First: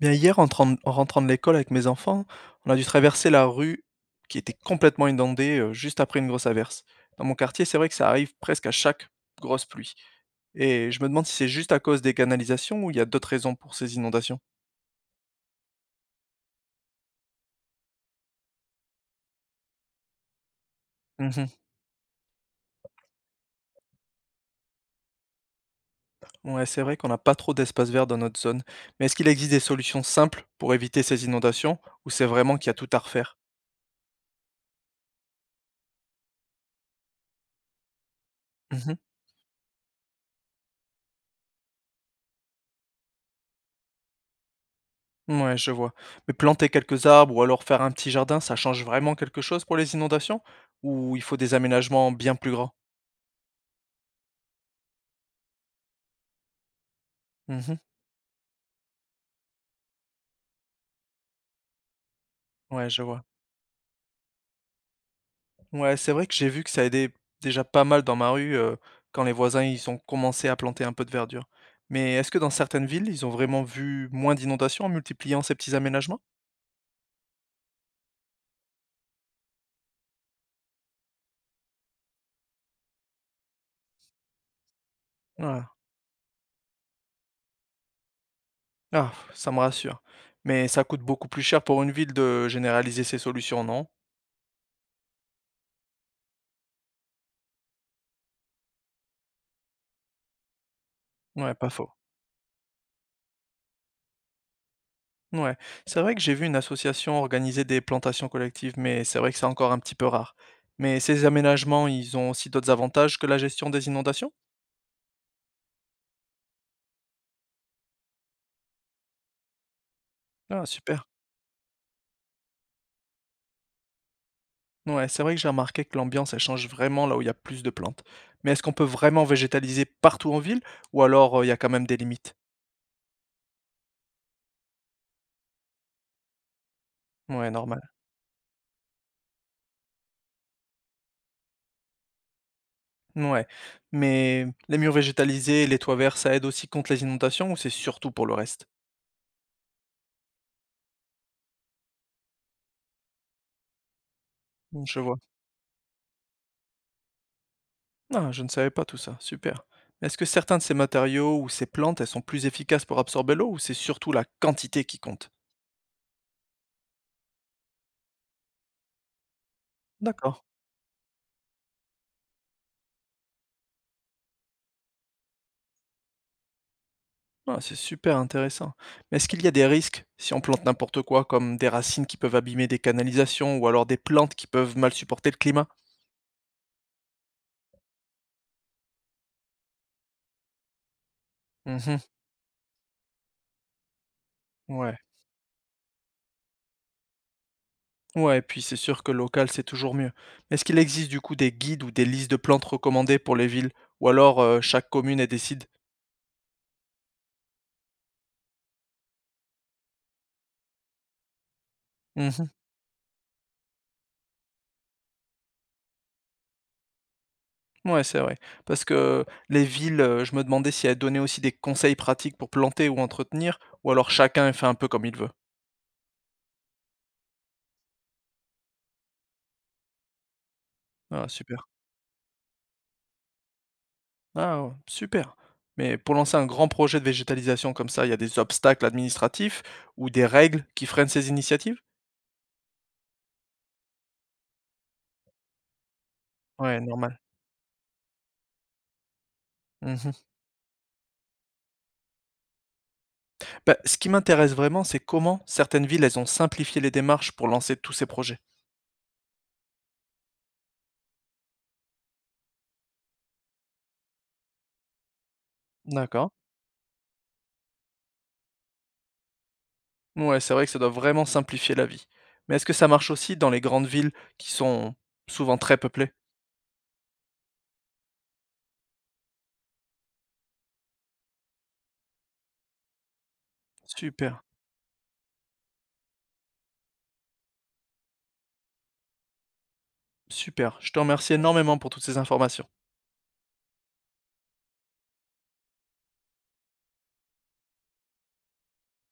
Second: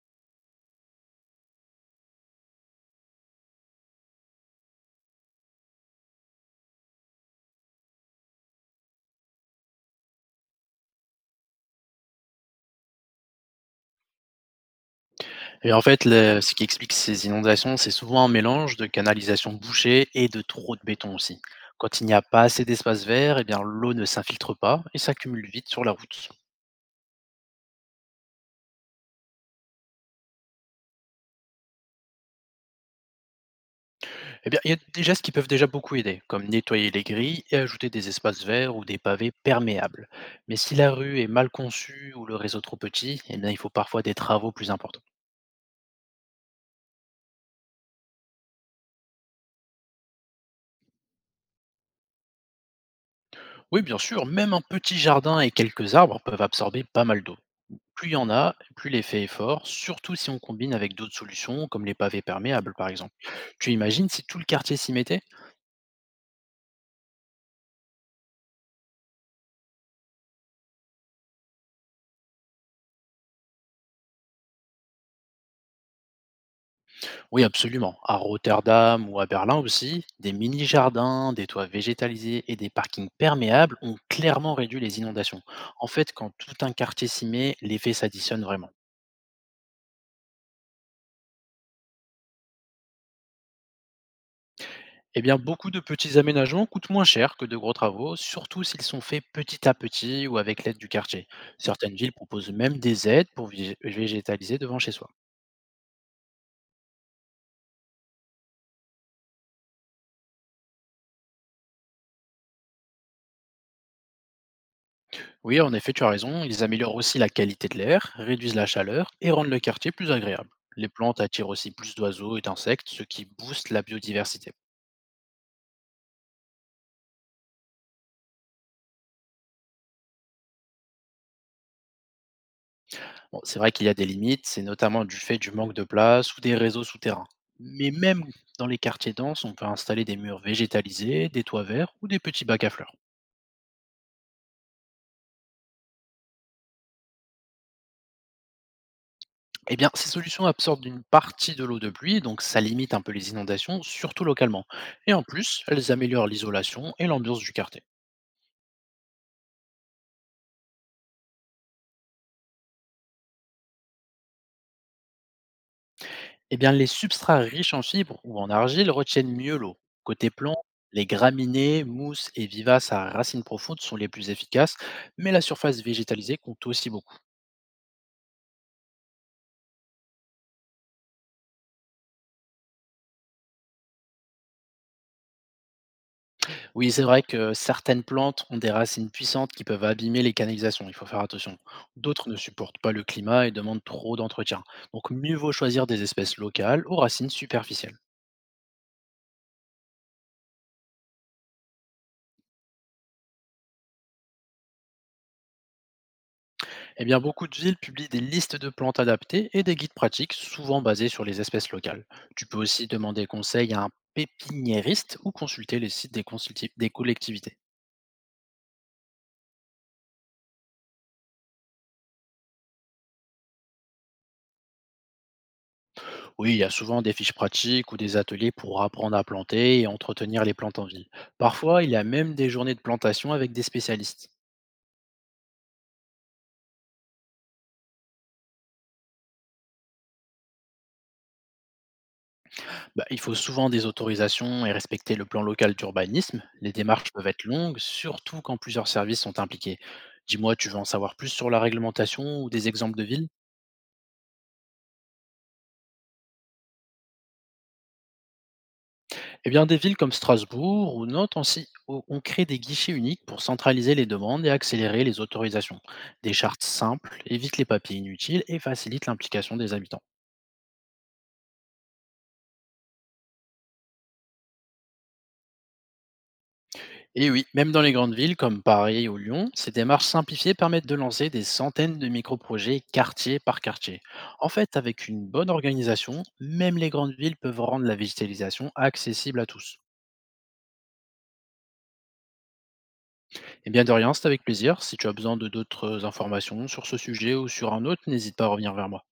Bien, hier, en rentrant de l'école avec mes enfants, on a dû traverser la rue qui était complètement inondée juste après une grosse averse. Dans mon quartier, c'est vrai que ça arrive presque à chaque grosse pluie. Et je me demande si c'est juste à cause des canalisations ou il y a d'autres raisons pour ces inondations. Et en fait, le ce qui explique ces inondations, c'est souvent un mélange de canalisation bouchée et de trop de béton aussi. Mhm. Quand il n'y a pas assez d'espace vert, eh bien l'eau ne s'infiltre pas et s'accumule vite sur la route. Ouais, c'est vrai qu'on n'a pas trop d'espace vert dans notre zone. Mais est-ce qu'il existe des solutions simples pour éviter ces inondations ou c'est vraiment qu'il y a tout à refaire? Eh bien, il y a des gestes qui peuvent déjà beaucoup aider, comme nettoyer les grilles et ajouter des espaces verts ou des pavés perméables. Mais si la rue est mal conçue ou le réseau trop petit, eh bien, il faut parfois des travaux plus importants. Ouais, je vois. Mais planter quelques arbres ou alors faire un petit jardin, ça change vraiment quelque chose pour les inondations? Ou il faut des aménagements bien plus grands? Oui, bien sûr, même un petit jardin et quelques arbres peuvent absorber pas mal d'eau. Mmh. Plus il y en a, plus l'effet est fort, surtout si on combine avec d'autres solutions comme les pavés perméables Ouais, par je exemple. vois. Tu imagines si tout le quartier s'y mettait. Ouais, c'est vrai que j'ai vu que ça aidait déjà pas mal dans ma rue, quand les voisins, ils ont commencé à planter un peu de verdure. Mais est-ce que dans certaines villes, ils ont vraiment vu moins d'inondations en multipliant ces petits aménagements? Oui absolument. À Rotterdam ou à Berlin aussi, des mini-jardins, des toits végétalisés et des parkings perméables ont clairement réduit les inondations. Ah. En fait, quand tout un quartier s'y met, l'effet s'additionne vraiment. Ah, ça me rassure. Mais ça coûte beaucoup plus cher pour une ville de généraliser ces solutions, non? Eh bien, beaucoup de petits aménagements coûtent moins cher que de gros travaux, surtout s'ils sont faits petit à petit ou avec l'aide du quartier. Ouais, pas faux. Certaines villes proposent même des aides pour végétaliser devant chez soi. Ouais, c'est vrai que j'ai vu une association organiser des plantations collectives, mais c'est vrai que c'est encore un petit peu rare. Mais ces aménagements, ils ont aussi d'autres avantages que la gestion des inondations? Oui, en effet, tu as raison. Ils améliorent aussi la qualité de l'air, réduisent la chaleur et rendent le quartier plus agréable. Ah, Les super. plantes attirent aussi plus d'oiseaux et d'insectes, ce qui booste la biodiversité. Ouais, c'est vrai que j'ai remarqué que l'ambiance, elle change vraiment là où il y a plus de plantes. Mais est-ce qu'on peut vraiment végétaliser partout en ville, ou alors il y a quand même des limites? Bon, c'est vrai qu'il y a des limites, c'est notamment du fait du manque de place ou des réseaux souterrains. Ouais, normal. Mais même dans les quartiers denses, on peut installer des murs végétalisés, des toits verts ou des petits bacs à fleurs. Ouais. Mais les murs végétalisés et les toits verts, ça aide aussi contre les inondations, ou c'est surtout pour le reste? Eh bien, ces solutions absorbent une partie de l'eau de pluie, donc ça limite un peu les inondations, surtout localement. Je Et vois. en plus, elles améliorent l'isolation et l'ambiance du quartier. Ah, je ne savais pas tout ça, super. Mais est-ce que certains de ces matériaux ou ces plantes, elles sont plus efficaces pour absorber l'eau ou c'est surtout la quantité qui compte? Eh bien, les substrats riches en fibres ou en argile retiennent mieux l'eau. Côté D'accord. plante, les graminées, mousses et vivaces à racines profondes sont les plus efficaces, mais la surface végétalisée compte aussi beaucoup. Ah, c'est super intéressant. Mais est-ce qu'il y a des risques si on plante n'importe quoi, comme des racines qui peuvent abîmer des canalisations ou alors des plantes qui peuvent mal supporter le climat? Oui, c'est vrai que certaines plantes ont des racines puissantes qui peuvent abîmer les canalisations, il faut faire attention. Mhm, D'autres ne supportent pas le climat et demandent trop d'entretien. ouais. Donc, mieux vaut choisir des espèces locales aux racines superficielles. Ouais, et puis c'est sûr que local, c'est toujours mieux. Mais est-ce qu'il existe du coup des guides ou des listes de plantes recommandées pour les villes? Ou alors chaque commune, elle décide? Eh bien, beaucoup de villes publient des listes de plantes adaptées et des guides pratiques, souvent basés sur les espèces locales. Tu peux aussi demander conseil à un pépiniériste ou consulter les sites des, consulti- des collectivités. Ouais, c'est vrai. Parce que les villes, je me demandais si elles donnaient aussi des conseils pratiques pour planter ou entretenir, ou alors chacun fait un peu comme il veut? Oui, il y a souvent des fiches pratiques ou des ateliers pour apprendre à planter et entretenir les plantes en ville. Ah super. Parfois, il y a même des journées de plantation avec des spécialistes. Ah ouais, super. Mais pour lancer un grand projet de végétalisation comme ça, il y a des obstacles administratifs ou des règles qui freinent ces initiatives? Bah, il faut souvent des autorisations et respecter le plan local d'urbanisme. Les Ouais, démarches normal. peuvent être longues, surtout quand plusieurs services sont impliqués. Mmh. Dis-moi, tu veux en savoir plus sur la réglementation ou des exemples de villes. Bah, ce qui m'intéresse vraiment, c'est comment certaines villes, elles ont simplifié les démarches pour lancer tous ces projets. Eh bien, des villes comme Strasbourg ou Nantes ont, si- ont- ont créé des guichets uniques pour centraliser les demandes et accélérer les autorisations. D'accord. Des chartes simples évitent les papiers inutiles et facilitent l'implication des habitants. Ouais, c'est vrai que ça doit vraiment simplifier la vie. Mais est-ce que ça marche aussi dans les grandes villes qui sont souvent très peuplées? Et oui, même dans les grandes villes comme Paris ou Lyon, ces démarches simplifiées permettent de lancer des centaines de micro-projets quartier par quartier. Super, En fait, avec une bonne organisation, même les grandes villes peuvent rendre la végétalisation accessible à tous. super. Je te remercie énormément pour toutes ces informations. Eh bien, de rien, c'est avec plaisir. Si tu as besoin de d'autres informations sur ce sujet ou sur un autre, n'hésite pas à revenir vers moi.